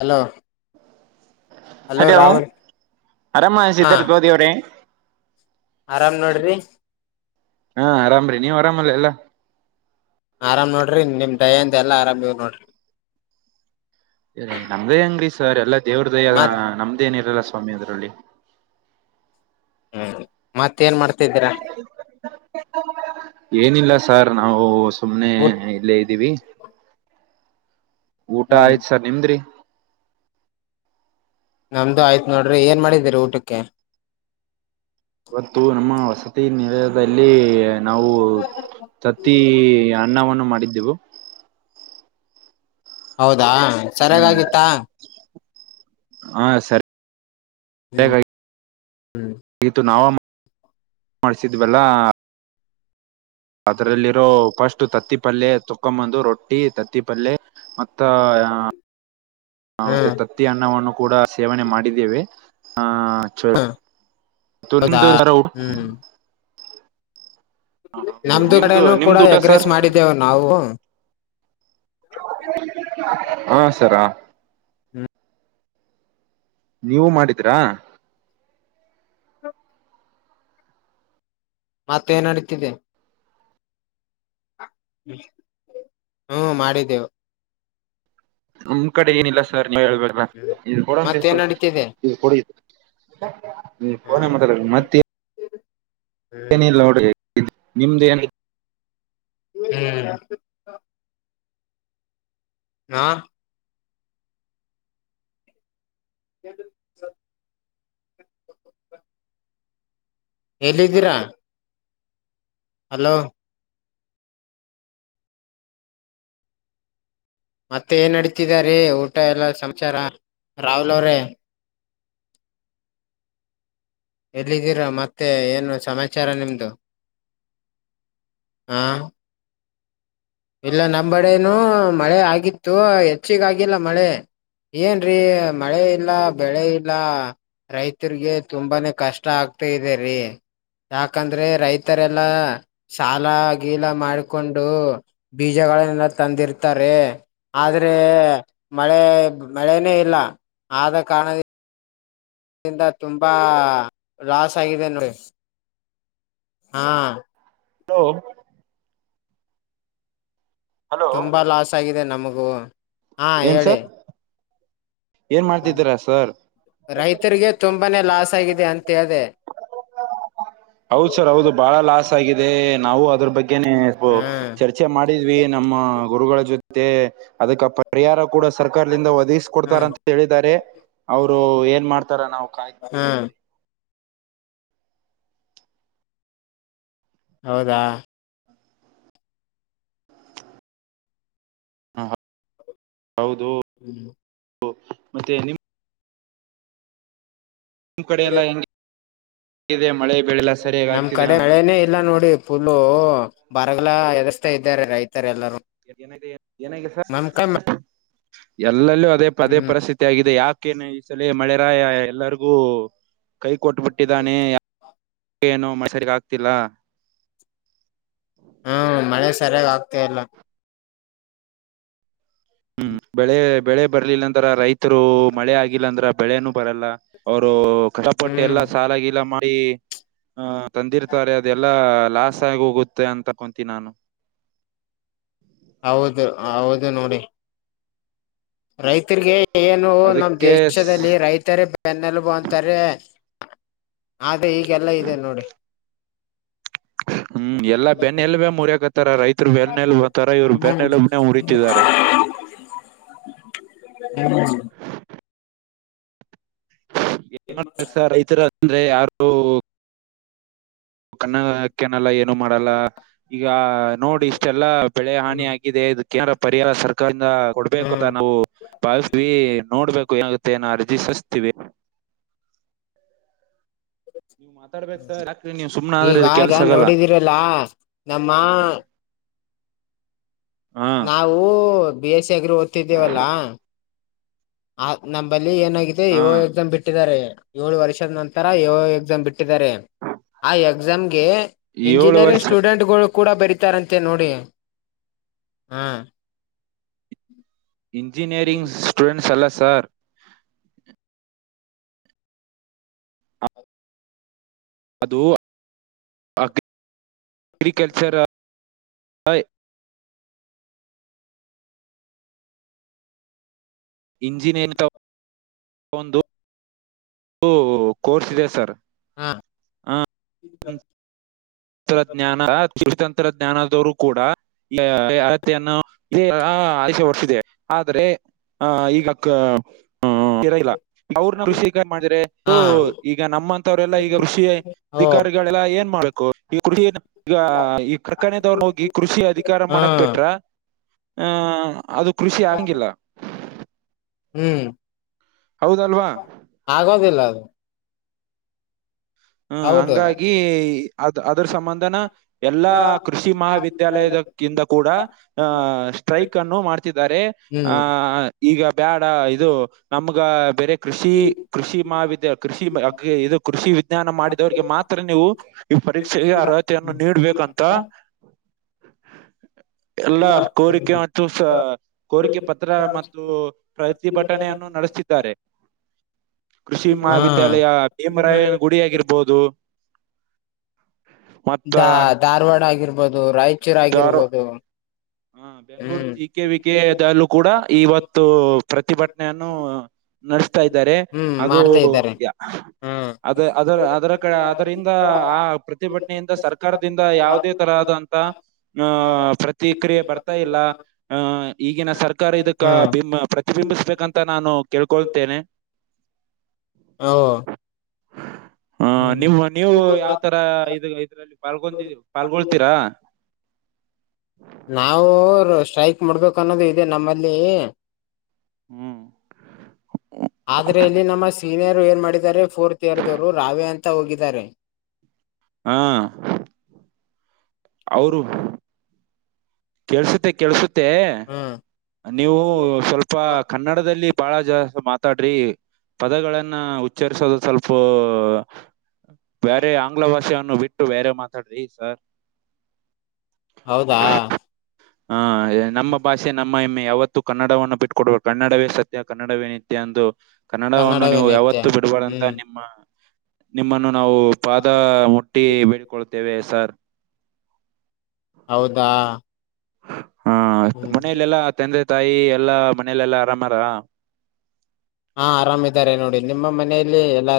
Hello hello ಆರಾಮ ಹಾ ಸಿದ್ಧಾತ್ ಗೋಧಿ ಅವರೇ ಆರಾಮ್ ನೋಡ್ ರೀ ಹಾ ಆರಾಮ್ ರೀ ನೀವ್ ಆರಾಮ್ ಅಲ್ಲ ಎಲ್ಲಾ. ಆರಾಮ್ ನೋಡ್ ರೀ ನಿಮ್ ದಯೆ ಇಂದ ಎಲ್ಲ ಆರಾಮ್ ಇವ್ ನೋಡ್ ರೀ. ಇ ನಮ್ದೇ ಅಂಗಡಿ ಸರ್ ಎಲ್ಲಾ ದೇವ್ರ ದಯೆ ಮತ್ ನಮ್ದ ಏನ ಇರಲ್ಲ ಸ್ವಾಮಿ ಅದ್ರಲ್ಲಿ ಹುಂ ಮತ್ತ ಏನ್ ಮಾಡ್ತದ್ದೀರಾ ಏನಿಲ್ಲ ಸಾರ್ ನಾವು ಸುಮ್ನೆ ಊಟ್ ಇಲ್ಲೇ ಇದ್ದೀವಿ ಊಟಾ ಆಯ್ತ್ ಸರ್ ನಿಮ್ದ್ ರೀ ನಮ್ದು ಆಯ್ತತ್ ನೋಡ್ರಿ ಏನ್ ಮಾಡಿದೀರಿ ಊಟಕ್ಕೆ ಇವತ್ತು ನಮ್ಮ ವಸತಿ ತಿ ನಿಲಯದಲ್ಲಿ ನಾವು ತತ್ತಿ ಅನ್ನವನ್ನು ಮಾಡಿದ್ದೆವು ಹೌದಾ ಹುಂ ಸರಿಯಾಗಾಗಿತ್ತಾ ಹಾ ಸರಿ ಹ್ಮ್ ಹ್ಮ್ ಇದು ನಾವು ಮಾ ಮಾಡ್ಸಿದ್ವಲ್ಲಾ ಅದರಲ್ಲಿರೋ ಫಸ್ಟ್ ತತ್ತಿ ಪಲ್ಯ ತಕೊಂದು ರೊಟ್ಟಿ ತತ್ತಿ ಪಲ್ಲೆ ಮತ್ತ ಹ ಮತ್ತೆ ಹ್ಮ್ ತತ್ತಿ ಅನ್ನವನ್ನು ಕೂಡ ಸೇವನೆ ಮಾಡಿದ್ದೇವೆ ಆಹ ಹ್ಮ್ ಹೌದಾ ಹ್ಮ್ [unintelligible] ನಮ್ದು ನಿಮ್ದು ಕಡೆನೂ ಕೂಡ ನಿಮ್ದು ಊಟಾ ಎಗ್ರೆಸ್ ಸರ್ ಮಾಡಿದ್ದೇವು ನಾವು ಹಾ ಸರ್ ಹಾ ನೀವು ಮಾಡಿದಿರಾ ಮತ್ತೆ ಏನ್ ನಡೀತಿದೆ ಹು ಮಾಡಿದ್ದೇವು ನಮ್ ಕಡೆ ಏನಿಲ್ಲ ಸರ್ ನೀವೇ ಹೇಳ್ಬೇಕು ಕೊಡ ಮತ್ತೇನ್ ಸ್ವಲ್ಪ ನಡೀತಿದೆ ಇದು ಕೋಡ ಇದು ಮತ್ ಪೋನ್ ಹ್ಮ್ ನಾಗ ಮಾತಾಡ ಮತ್ತೆ ಮತ್ ಹ್ಮ್ ಏನಿಲ್ಲ ನೋಡ್ರಿ ನಿಮ್ದ್ ಏನ್ ಹುಂ ಹಾ [unintelligible] ಎಲ್ಲಿದ್ದೀರಾ ಹಲೋ ಮತ್ತೆ ಏನ್ ನಡತಿದಾರೀ ಊಟ ಎಲ್ಲ ಸಂಸಾರ ರಾಹುಲ್ ಅವ್ರೆ ಎಲ್ಲಿದ್ದೀರಾ ಮತ್ತೆ ಏನು ಸಮಾಚಾರ ನಿಮ್ದು ಹಾ ಇಲ್ಲಾ ನಮ್ಮ್ ಬಡನು ಮಳೆ ಆಗಿತ್ತು ಹೆಚ್ಚಿಗ ಆಗಿಲ್ಲಾ ಮಳೆ ಏನ್ರೀ ಮಳೆ ಇಲ್ಲಾ ಬೆಳೆ ಇಲ್ಲಾ ರೈತರಿಗೆ ತುಂಬಾನೇ ಕಷ್ಟ ಆಗ್ತಾ ಇದೆರಿ ಯಾಕಂದ್ರೆ ರೈತರೆಲ್ಲಾ ಸಾಲ ಗೀಲಾ ಮಾಡ್ಕೊಂಡು ಬೀಜಗಳ ತಂದಿರ್ತಾರೆ ಆದ್ರೆ ಮಳೆ ಮಳೆನೇ ಇಲ್ಲ ಆದ ಕಾರಣದ ತುಂಬಾ ಲಾಸ್ ಆಗಿದೆ ನೋಡಿ ಹಾ ಹಲೋ ಹಲೋ, ತುಂಬಾ ಲಾಸ್ ಆಗಿದೆ ನಮಗೂ ಹಾ ಏನ್ ಹೇಳಿ ಸರ್ ಏನ್ ಮಾಡ್ತಿದ್ದೀರಾ ಸರ್ ರೈತರಿಗೆ ತುಂಬಾನೇ ಲಾಸ್ ಆಗಿದೆ ಅಂತ ಹೇಳ್ದೆ ಹೌದ ಸರ್ ಹೌದು ಬಾಳ ಲಾಸ್ ಆಗಿದೆ ನಾವು ಅದ್ರ ಬಗ್ಗೆ [unintelligible] ಹ್ಮ್ ಚರ್ಚೆ ಮಾಡಿದ್ವಿ ನಮ್ಮ ಗುರುಗಳ ಜೊತೆ ಅದಕ್ಕೆ ಪರಿಹಾರ ಕೂಡ ಸರ್ಕಾರದಿಂದ ಒದಗಿಸಿಕೊಡ್ತಾರ ಹ್ಮ್ ಅಂತ ಹೇಳಿದ್ದಾರೆ ಅವರು ಏನ್ ಮಾಡ್ತಾರ ನಾವು ಕಾ ಹ ಹೌದಾ.... ಹ ಹೌದು. ಹ್ಮ ಓಕೆ ಮತ್ತೆ ನಿಮ್ಮ. ನಿಮ್ಮ್ ಕಡೆ ಎಲ್ಲ ಹೆಂಗ [inaudible] ಇದೆ ಮಳೆ ಬೆಳೆ ಎಲ್ಲಾ. [inaudible] ನಮ್ ಕಡೆ ರಳೆನೇ ಇಲ್ಲ ನೋಡಿ. ಒಹ್ ಒಹ್ ಪರಗಲ ಎದರಸ್ತಾ ಇದ್ದಾರೆ ರೈತರೆಲ್ಲರೂ. [unintelligible] ಏನಾಗಿದೆ ಸರ್ ನಮ್ ಕ ಎಲ್ಲಲ್ಲೂ ಅದೇ ಪದೇ ಹ್ಮ್ ಪರಿಸ್ಥಿ ಇದ ಯಾಕೇನ ಈ ಸಲ ಮಳೆರಾಯ ಎಲ್ಲರಿಗೂ ಕೈ ಕೊಟ್ಟ ಬಿಟ್ಟಿದಾನೆ. ಏನು ಮಸರಿಗೆ ಆಗ್ತಿಲ್ಲಾ. ಹ್ಮ ಮಳೆ ಸರಿಯಾಗ ಆಗ್ತಾ ಇಲ್ಲ. ಹ್ಮ್ ಬೆಳೆ ಬೆಳೆ ಬರ್ಲಿಲ್ಲ ಅಂದ್ರ ರೈತರು ಮಳೆ ಆಗಿಲ್ಲ ಅಂದ್ರ ಬೆಳೆನನು ಬರಲ್ಲ ಅವರು ಕಷ್ಟಪಟ್ಟ ಎಲ್ಲಾ ಹ್ಮ್ ಸಾಲಾಗಿಲಾ ಮಾಡಿ ಹ ತಂದಿರ್ತಾರೆ ಅದೆಲ್ಲಾ ಲಾಸ್ ಆಗಿ ಹೋಗುತ್ತೆ ಅಂತ ತಕೊಂತೀನಿ ನಾನು. ಹೌದ ಹೌದ ನೋಡಿ. ರೈತರಿಗೆ ಏನು ನಮ್ಮ ಅದಕ್ಕೆ ದೇಶದಲ್ಲಿ ರೈತರೇ ಪೆನ್ನ ಎಲಬು ಅಂತಾರೆ.... ಆದ ಈಗೆಲ್ಲಾ ಇದೆ ನೋಡಿ. [inaudible] ಹ್ಮ್ ಎಲ್ಲ ಬೆನ್ನೆಯಲ್ಲಾಬೇ ಮುರಿಯಕತ್ತಾರ ರೈತರು ಬೆನ್ನೆಲ್ ತರ ಇವ್ರು ಬೆನ್ನೆಲ್ಲಬ ಉರಿತಿದಾರೆ [unintelligible] [unintelligible] ರೈತರು ಅಂದ್ರೆ ಯಾರು. ಕಣ್ಣಾಗ ಹಾಕೇನಲ್ಲ ಯ [unintelligible] ಮಾಡಲ್ಲ ಈಗ ನೋಡಿ ಇಷ್ಟೆಲ್ಲಾ ಬೆಳೆ ಹಾನಿ ಆಗಿದೆ ಇದ ಕೇಂದ್ರ ಪರಿಹಾರ ಸರ್ಕಾರಿಂದ ಕೊಡ್ಬೇಕು ಹ್ಮ್ ತಾಭು. ಬಸ್ತವಿ ನೋಡ್ಬೇಕು ಏನ್ ಆಗತ್ತ ಏನ್ ಅರ್ಜಿ ಸಸ್ತೀವಿ ಪ ಮಾತಾಡಬೇಕ ಹತ್ತರಿ ನೀವು ಸುಮ್ನ ಆದ್ರಇದ ಕೆಲ್ಸ ಆಗಲ್ಲ. ಇಲ್ಲಾ [inaudible] ನಮ್ಮ... ಹ್ಮ ನಾವು ಬಿ ಎಸ್ ಸಿ ಅಗ್ರಿ ಓದ್ತಿದ್ದೇವಲ್ಲಾ. ಆ ನಂಬಲ್ಲಿ ಏನಾಗಿದೆ ಹ ಇವೋ ಎಕ್ಸಾಮ್ ಬಿಟ್ಟಿದ್ದಾರೆ. ಏಳು ವರ್ಷದ ನಂತರ ಯೋಯ ಬಿಟ್ಟಿದ್ದಾರೆ. [inaudible] ಆ ಎಕ್ಸಾಮ್ಗೆ ಏಳು ಇಂಜಿನಿಯರಿಂಗ್ ವರ್ಷ ಸ್ಟೂಡೆಂಟ್ ಗಳು ಕೂಡ ಬರಿ. ಬರಿತಾರಂತೆ ನೋಡಿ [inaudible] ಹ್ಮ ಇಂಜಿನಿಯರಿಂಗ್ ಸ್ಟೂಡೆಂಟ್ಸ ಅಲ್ಲ ಸಾರ್. ಅದು [inaudible] ಅಗಿ [inaudible] ಅಗ್ರಿಕಲ್ಚರ್ [inaudible] ಯ ಇಂಜಿನನಿಂತವ ಒಂದು. ಓ ಕೋರ್ಸ್ ಇದೆ ಸರ್. ಹಾ ಹ [inaudible] ಇದಕ್ಕ ತಂತ್ರಜ್ಞಾನ ಕುತಂತ್ರಜ್ಞಾನದವರು ಕೂಡಾ. [unintelligible] ಅಳತೆಯನ್ನ ಇದೇ ಆಷ ಹೊಡಸಿದೆ ಆದ್ರೆ. ಹ ಈಗಕ್ಕ [inaudible] ಹು ಕಿರಕ್ಕ. ಇಲ್ಲಾ ಅವ್ರನ್ನ ಋಷಿ ಕಾಯ ಮಾಡಿದ್ರೆ ಹಾ ಈಗ ನಮ್ಮಂತವ್ರೆಲ್ಲಾ ಈಗ ಋಷಿ ಓ ಅಧಿಕಾರಿಗಳೆಲ್ಲ ಏನ್ ಮಾಡಬೇಕು ಈ ಕೃಷಿ ಈಗ ಈ ಕಾರ್ಖಾನೆದವ್ರ ಹೋಗಿ ಕೃಷಿ ಅಧಿಕಾರ ಮಾಡಕ್ ಹ್ಮ್ ಬಿಟ್ರ ಹಾ ಅದು ಕೃಷಿ ಆಗಂಗಿಲ್ಲ. ಹ್ಮ್ ಹೌದಲ್ವಾ ಆಗೋದಿಲ್ಲ ಅದು. ಹ್ಮ ಹೌದು ಹಂಗಾಗಿ ಅದ್ ಅದ್ರ ಸಂಬಂಧನ ಎಲ್ಲಾ ಕೃಷಿ ಮಹಾವಿದ್ಯಾಲಯದ ಕಿಂದ ಕೂಡ ಹಾ ಸ್ಟ್ರೈಕ್ ಅನ್ನು ಮಾಡ್ತಿದ್ದಾರೆ ಹಾ ಹ್ಮ್ ಈಗ ಬ್ಯಾಡ ಇದು ನಮ್ಗ ಬೇರೆ ಕೃಷಿ ಕೃಷಿ ಮಹಾವಿದ್ಯ ಕೃಷಿ ಇದು ಕೃಷಿ ಮಾಡಿದವರಿಗೆ ಮಾತ್ರ ನೀವು ಈ ಪರೀಕ್ಷೆಗೆ ಅರ್ಹತೆಯನ್ನು ನೀಡಡ್ಬೇಕಂತ ಎಲ್ಲ ಕೋರಿಕೆ ಮತ್ತು ಸ ಕೋರಿಕೆ ಪತ್ರ ಮತ್ತು ಪ್ರತಿಭಟನೆಯನ್ನು ನಡೆಸುತ್ತಿದ್ದಾರೆ ಕೃಷಿ ಹಾ ಮಹಾವಿದ್ಯಾಲಯ ಹೇಮರಾಯನ ಗುಡಿ ಆಗಿರ್ಬೋದು. ಮತ್ತ ದಾ ಧಾರವಾಡ ಆಗಿರ್ಬೋದು ರಾಯಚೂರ್ ಧಾರ ಆಗಿರ್ಬೋದು ಹ ಬೆಂಗಳೂರು ಹ್ಮ್ ಜ ಕೆ ವಿ ಕೆ ದಲ್ಲೂ ಕೂಡ ಇವತ್ತು ಪ್ರತಿಭಟನೆಯನ್ನು ನಡ್ಸ್ತಾ ಇದ್ದಾರೆ ಹ್ಮ್ ಅದು ಮಾಡ್ತಾ ಇದ್ದಾರೆ ಹ್ಮ್ ಅದ ಅದರ ಅದರ ಕಡೆ ಅದರಿಂದ ಆ ಪ್ರತಿಭಟನೆಯಿಂದ ಸರ್ಕಾರದಿಂದ ಯಾವುದೇ ತರಹದಂತ ಅ ಪ್ರತಿ ಬೆ ಬರ್ತಾ ಇಲ್ಲ ಈಗಿನ ಸರ್ಕಾರ ಇದಕ್ಕಾ ಹ್ಮ್ ಪ್ರತಿಬಿಂಬಿಸ್ಬೇಕಂತ ನಾನು ಕೇಳ್ಕೊಳ್ತೇನೆ. ಹಾಂ ಹಾ ನೀವು ನೀವು ಯಾವತರ ಇದ್ರಲ್ಲಿ ಪಾಲ್ಗೊಂಡಿದ್ದೀರಾ ಪಾಲ್ಗೊಳ್ತೀರಾ. ನಾವು ಸ್ಟ್ರೈಕ್ ಮಾಡ್ಬೇಕ ಅನ್ನೋದು ಇದೆ ನಮ್ಮಲ್ಲಿ ಹ್ಮ್ ಆದ್ರೆ ಇಲ್ಲಿ ನಮ್ಮ ಸಿ ಸೀನಿಯರ್ ಏನ್ ಮಾಡಿದ್ದಾರೆ ಫೋರ್ತ್ ಇಯರ್ ದವರು ರಾವೆ ಅಂತ ಹೋಗಿದರೆ. ಹಾ ಅವರು ಕೆಳ್ಸುತ್ತೆ ಕೆಳ್ಸುತ್ತೆ. ಹ್ಮ್ ನೀವು ಸ್ವಲ್ಪ ಕನ್ನಡದಲ್ಲಿ ಬಾಳ ಜಾಸ್ತಿ ಮಾತಾಡ್ರಿ ಪದಗಳನ್ನ ಉಚ್ಚರಿಸೋದು ಸ್ವಲ್ಪ ಬೇರೆ ಆಂಗ್ಲ ಭಾಷೆಯನ್ನು ಬಿಟ್ಟು ಬೇರೆ ಮಾತಾಡ್ರಿ ಸರ್. ಹೌದಾ. ಹಾ ನಮ್ಮ ಭಾಷೆ ನಮ್ಮ ಹೆಮ್ಮೆ ಯಾವತ್ತು ಕನ್ನಡವನ್ನು ಬಿಟ್ಟಕೊಡಲ್ಲ ಕನ್ನಡವೇ ಸತ್ಯ ಕನ್ನಡವೇ ನಿತ್ಯ ಅಂದು ಕನ್ನಡವನ್ನು ಕನ್ನಡವೇ ನೀವು ನಿತ್ಯ ಯಾವತ್ತು ಬಿಡಬಾರದಂತ ಹ್ಮ್ ನಿಮ್ಮ ನಿಮ್ಮನ್ನು ನಾವು ಪಾದ ಮು ಟ್ಟಿ ಬಳ್ಕೊಳ್ತೇವೆ ಸರ್. ಹೌದಾ. ಹಾ ಹ್ಮ್ ಮನಲೆಲ್ಲಾ ತಂದೆ ತಾಯಿ ಎಲ್ಲಾ ಮನಲೆಲ್ಲಾ ಆರಾಮಾ ಹರಾ. ಹಾ ಆರಮಿದ್ದಾರೆ ನೋಡಿ ನಿಮ್ಮ ಮನೆಯಲ್ಲಿ ಎಲ್ಲಾ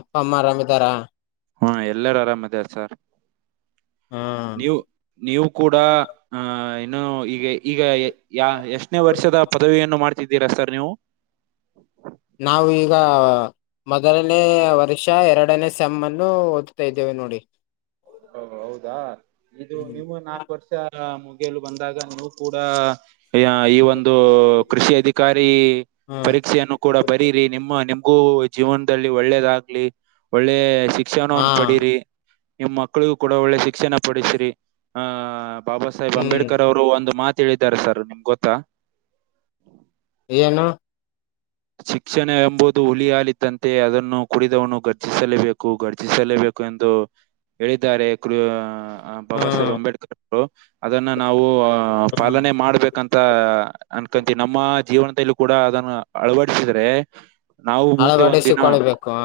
ಅಪ್ಪ ಅಮ್ಮ ಅರಾಮಿದಾರ. ಹಾ ಎಲ್ಲಾರು ಆರಾಮದಾರ ಸರ್ ಹ್ಮ್ ನೀವು. ನೀವು ಕೂಡ ಆಹ ಇನ್ನು ಈಗೆ ಈಗ ಯಾ ಎಷ್ಟನೇ ವರ್ಷದ ಪದವಿಯನ್ನು ಮಾಡ್ತಿದ್ದೀರಾ ಸರ್ ನೀವು. ನಾವು ಈಗ ಮೊದಲನೇ ವರ್ಷ ಎರಡನೇ ಸೆಮ್ ಅನ್ನು ಓದ್ತಾ ಇದ್ದೇವೆ ನೋಡಿ. ಹ ಹೌದಾ ಇದು ನೀವು ನಾಲ್ಕು ವರ್ಷ ಮುಗಿಯಲು ಬಂದಾಗ ನಿಮ್. ಕೂಡ ಈ ಒಂದು ಕೃಷಿ ಅಧಿಕಾರಿ. ಹ್ಮ್ ಪರೀಕ್ಷೆಯನ್ನು ಕೂಡ ಬರೀರಿ ನಿಮ್ಮ ನಿಮ್ಗೂ ಜೀವನದಲ್ಲಿ ಒಳ್ಳೇದಾಗ್ಲಿ. ಒಳ್ಳೆ ಹಾ ಶಿಕ್ಷಣವನ್ನು ಪಡೀರಿ ನಿಮ್ಮ್ ಮಕ್ಕಳಿಗೂ ಕೂಡ ಒಳ್ಳೆ ಶಿಕ್ಷಣ ಪಡಿಸಿರಿ ಆಹ್ ಬಾಬಾ ಸಾಹೇಬ್ ಹ್ಮ್ ಅಂಬೇಡ್ಕರ್ ಅವರು ಒಂದು ಮಾತ. ತಿಳಿದ್ದರ ಇರ್ತಾರ ಗೊತ್ತಾ. ಏನು. ಶಿಕ್ಷಣ ಎಂಬುದು ಹುಲಿ ಹಾಲುದ್ದಂತೆ ಅದನ್ನು ಕುಡಿದವನು ಗರ್ಜಿಸಲೇಬೇಕು ಗರ್ಜಿಸಲೇಬೇಕು. ಎಂದು ಹೇಳಿದ್ದಾರೆ [unintelligible] ಬಾಬಾ ಸಾಹೇಬ್ ಹ್ಮ್ ಅಂಬೇಡ್ಕರ್ ಅವರು ಅದನ್ನ ನಾವು ಹ್ಮ್ ಪಾಲನೆ ಮಾಡ್ಬೇಕು. ಅಂತ ಅನ್ಕಂತ ನಮ್ಮ ಜೀವನದಲ್ಲೂ ಕೂಡ ಅದನ್ನು ಅಳವಡಿಸಿದ್ರೆ. ನಾವು ಮುಂದೆ ಒಂದಿನ. ಅಳವಡಿಸಿಕೊಳ್ಬೇಕು ಹ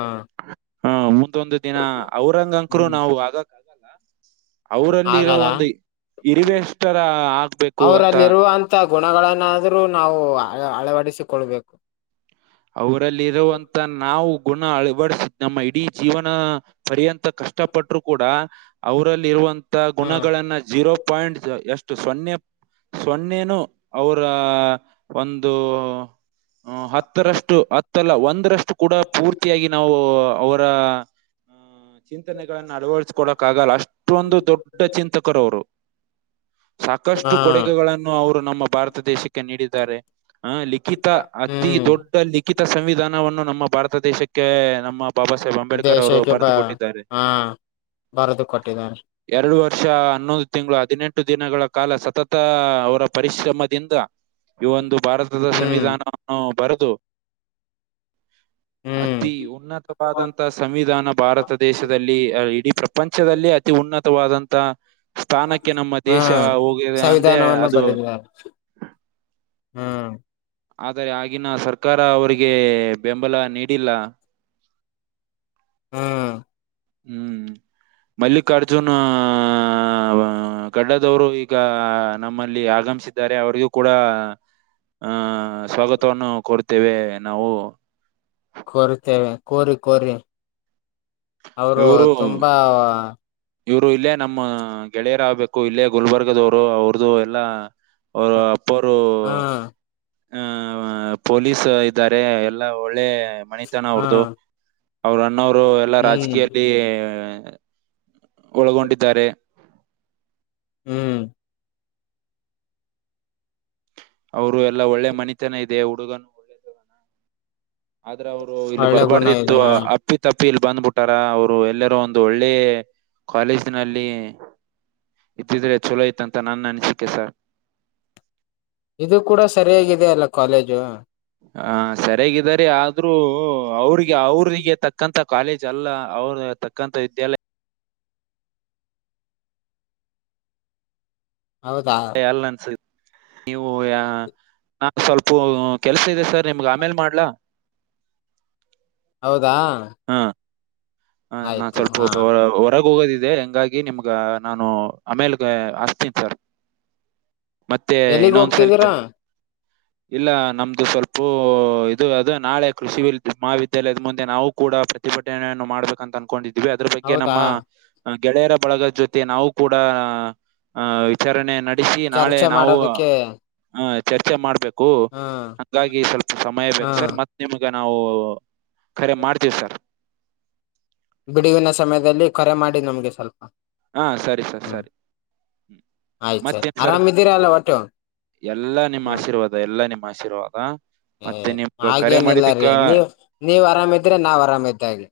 ಹಾ ಮುಂದೊಂದು ದಿನ ಔರಂಗಂಕರು ಹ್ಮ್ ನಾವು ಆಗಕ್. ಅವರಲ್ಲಿರೋ ಆಗಲ್ಲ ಒಂದು ಇರುವೆಷ್ಟ ತರ ಆಗ್ಬೇಕು ಅಂತ. ಇಂತ ಗುಣಗಳನ್ನಾದ್ರೂ ನಾವು ಅಳವಡಿಸಿಕೊಳ್ಬೇಕು. ಅವರಲ್ಲಿ ಇರುವಂತ ನಾವು ಗುಣ ಅಳವಡಸಿದ್ ನಮ್ಮ ಇಡೀ ಜೀವನ. ಪರ್ಯಂತ ಕಷ್ಟ ಪಟ್ಟರು ಕೂಡ ಅವರಲ್ಲಿ ಇರುವಂತ ಹ್ಮ್ ಗುಣಗಳನ್ನ ಜೀರೋ. ಪಾಯಿಂಟ್ಸ್ ಎಷ್ಟು ಸೊನ್ನೆ. ಸೊನ್ನೆನು ಅವರ ಒಂದು ಆ ಹತ್ತರಷ್ಟು ಹತ್ತಲ್ಲ ಒಂದರಷ್ಟು ಕೂಡ ಪೂರ್ತಿಯಾಗಿ ನಾವು ಅವರ. ಚಿಂತನೆಗಳನ್ನ ಅಳವಡಿಸಕೊಡಕ್ ಆಗಲ್ಲ ಅಷ್ಟೊಂದು ದೊಡ್ಡ ಚಿಂತಕರುವರ. ಸಾಕಷ್ಟು ಹಾ ಕೊಡುಗೆಗಳನ್ನು ಅವರು ನಮ್ಮ ಭಾರತ ದೇಶಕ್ಕೆ ನೀಡಿದ್ದಾರೆ ಹ ನೀಡಿ ಲಿಖಿತ ಅತೀ ಹ್ಮ್ ದೊಡ್ಡ ಲಿಖಿತ ಸಂವಿಧಾನವನ್ನು ನಮ್ಮ ಭಾರತ ದೇಶಕ್ಕೆ ನಮ್ಮ. ಬಾಬಾ ಸಾಹೇಬ್ ಅಂಬೇಡ್ಕರ್ ಅವರು ದೇಶಕ್ಕೆ ಬ ಬರೆದು ಕೊಟ್ಟಿದ್ದಾರೆ. ಹಾ ಬರೆದು ಕೊಟ್ಟಿದ್ದಾರೆ ಎರಡು ವರ್ಷ ಹನ್ನೊಂದು ತಿಂಗಳು ಹದಿನೆಂಟು ದಿನಗಳ ಕಾಲ ಸತತ ಅವರ ಪರಿಶ್ರಮದಿಂದ. ಈ ಒಂದು ಭಾರತದ ಹ್ಮ್ ಸಂವಿಧಾನವನ್ನು ಬರೆದು. ಹ್ಮ್ ಅತಿ ಉನ್ನತವಾದಂಥ ಸಂವಿಧಾನ ಭಾರತ ದೇಶದಲ್ಲಿ ಇಡೀ. ಪಂಚದಲ್ಲಿ ಅತಿ ಉನ್ನತವಾದಂತಹ. ಹ್ಮ್ ಹೋಗಿದೆ ಅಂದ್ರೆ ಸಂವಿಧಾನವನ್ನು ಅದು ಬರಿದರ ಹಂ. ಆದರೆ ಆಗಿನ ಸರ್ಕಾರ ಅವ್ರಿಗೆ ಬೆಂಬಲ ನೀಡಿಲ್ಲ. ಹ್ಮ. ಹ್ಮ್ ಮಲ್ಲಿಕಾರ್ಜುನ. ಆ ಗಡ್ಡದವರು ಈಗ ನಮ್ಮಲ್ಲಿ ಆಗಮಿಸಿದ್ದಾರೆ ಅವರಿಗೂ ಕೂಡ. ಹಾ ಸ್ವಾಗತವನ್ನು ಕೊಡ್ತೇವೆ ನಾವು. ಕೋರಿತೇವೆ ಕೋರಿ ಕೋರಿ ಅವರು ತುಂಬಾ. ಇವ್ರು ಇಲ್ಲೇ ನಮ್ಮ ಗೆಳೆಯರ ಆಗ್ಬೇಕು ಇಲ್ಲೇ ಗುಲ್ಬರ್ಗದವ್ರು ಅವ್ರದುು ಎಲ್ಲಾ. ಹ್ಮ್ [inaudible] ಅಪ್ಪರು ಆ ಪೊಲೀಸ್ ಇದ್ದಾರೆ ಎಲ್ಲಾ ಒಳ್ಳೆಯ. ಮನಿತನ ಅವ್ರದು ಹ್ಮ್ ಅವರು ಅಣ್ಣವ್ರು ಎಲ್ಲಾ ಹ್ಮ್ ರಾಜಕೀಯಲ್ಲಿ. ಒಳಗೊಂಡಿದ್ದಾರೆ. ಹ್ಮ್. ಅವರು ಎಲ್ಲಾ ಒಳ್ಳೆ ಮನಿತನ ಇದೆ ಹುಡುಗನ. ಆದ್ರೆ ಅವರು ಇಲ್ಲಿ ಒಳ್ಳೆ ಗುಣ ಬರಬಾರ್ದಿತ್ತು. ಇದೆ ಹ ಅಪ್ಪಿ ತಪ್ಪಿಲ್ಲಿ ಬಂದ್ಬಿಟ್ಟಾರ ಅವರು ಎಲ್ಲರೂ ಒಂದು ಒಳ್ಳೆ ಕಾಲೇಜನಲ್ಲಿ. ಇದ್ದಿದ್ರೆ ಚಲೋ ಇತ್ತ ಅಂತ ನನ್ನ ಅನಿಸಿಕೆ ಸರ್. ಇದು ಕೂಡ ಸರಿಯಾಗಿದೆ ಅಲ್ಲ ಕಾಲೇಜು. ಹಾ ಸರಿಯಾಗಿದರೆ ಆದ್ರೂ ಅವ್ರಿಗೆ ಅವ್ರಿಗೆ ತಕ್ಕ. ತಕ್ಕಂತ ಕಾಲೇಜ್ ಅಲ್ಲ ಅವ್ರ ತಕ್ಕಂತ ವಿದ್ಯಾಲಯ. ಹೌದಾ. [unintelligible] ನೀವು ನಾ ಸ್ವಲ್ಪ ಕೆಲ್ಸ ಇದೆ ಸರ್ ನಿಮ್ಗೆ ಆಮೇಲ್ ಮಾಡ್ಲಾ.. ಹೌದಾ. ಹಾ ಹ ನಾನ್ ಆಯ್ತು ಹಾ ಸ್ವಲ್ಪಬ್ಬ ಹೊರಗೆ ಹೋಗೋದಿದೆೆ ಹಂಗಾಗಿ. ನಿಮ್ಗ ನಾನು ಆಮೇಲ್ಗ ಹಸ್ತೀನಿ ಸರ್. ಮತ್ತೆ ಎಲ್ಲಿಗ್ ಇನ್ನೊಂದ ಸ್ವಲ್ಪೆ. ಹೋಗ್ತಿದ್ದೀರಾ [inaudible] ಇಲ್ಲ ನಮ್ದು ಸ್ವಲ್ಪ ಇದು ಅದು ನಾಳೆ ಕೃಷಿ ಮಹಾವಿದ್ಯಾಲಯದ ಮುಂದೆ ನಾವು ಕೂಡ. ಪ್ರತಿಭಟನನ್ನು ಮಾಡು. ಅಂತ ಅನ್ಕೊಂಡಿದೀವಿ ಅದ್ರ ಬಗ್ಗೆ ಹೌದಾ ನಮ್ಮ ಗೆಳೆಯರ ಬಳಗದ ಜೊತೆ ನಾವು ಕೂಡ. ಆಹ ವಿಚಾರಣೆ ನಡೆಸಿ ನಾಳೆ ಚರ್ಚೆ ನಾವು ಮಾಡೋದಕ್ಕೆ ಆಹ್ ಚರ್ಚೆ ಮಾಡ್ಬೇಕು. ಹ್ಮ್ ಹಂಗಾಗಿ ಸ್ವಲ್ಪ ಸಮಯ ಬೇಕು ಹ್ಮ್ ಸರ್ ಮತ್ತ. ನಿಮ್ಗ ನಾವು ಕರೆ ಮಾಡ್ತೀವಿ ಸರ್. ಬಿಡುವಿನ ಸಮಯದಲ್ಲಿ ಖರೆ ಮಾಡಿ ನಮ್ಗೆ ಸ್ವಲ್ಪ. ಹಾ ಸರಿ ಸರ್ ಹ್ಮ್ ಸರಿ. ಹ್ಮ ಆಯ್ತು ಸರಿ ಮತ್ತೇನ್ ಸರ್ ಆರಾಮಿದ್ದೀರಾ ಅಲ್ಲ ಒಟ್ಟು ಎಲ್ಲಾ ನಿಮ್ಮ ಹ್ಮ ಆಶೀರ್ವಾದ. ಅ ಎಲ್ಲಾ ನಿಮ್ಮ ಆಶೀರ್ವಾದ. ಹಏ ಮತ್ತೆ ನಿಮ್ಗ ಕರೆ ಹಾಗೇನಿಲ್ಲ ರೀ ಮಾಡಿದ್ದಕ್ಕ ನೀವ ನೀವ್ ಆರಾಮಿದ್ರೆ ನಾವ್ ಆರಾಮ್ ಇದ್ದ್ ಹಾಗೆ.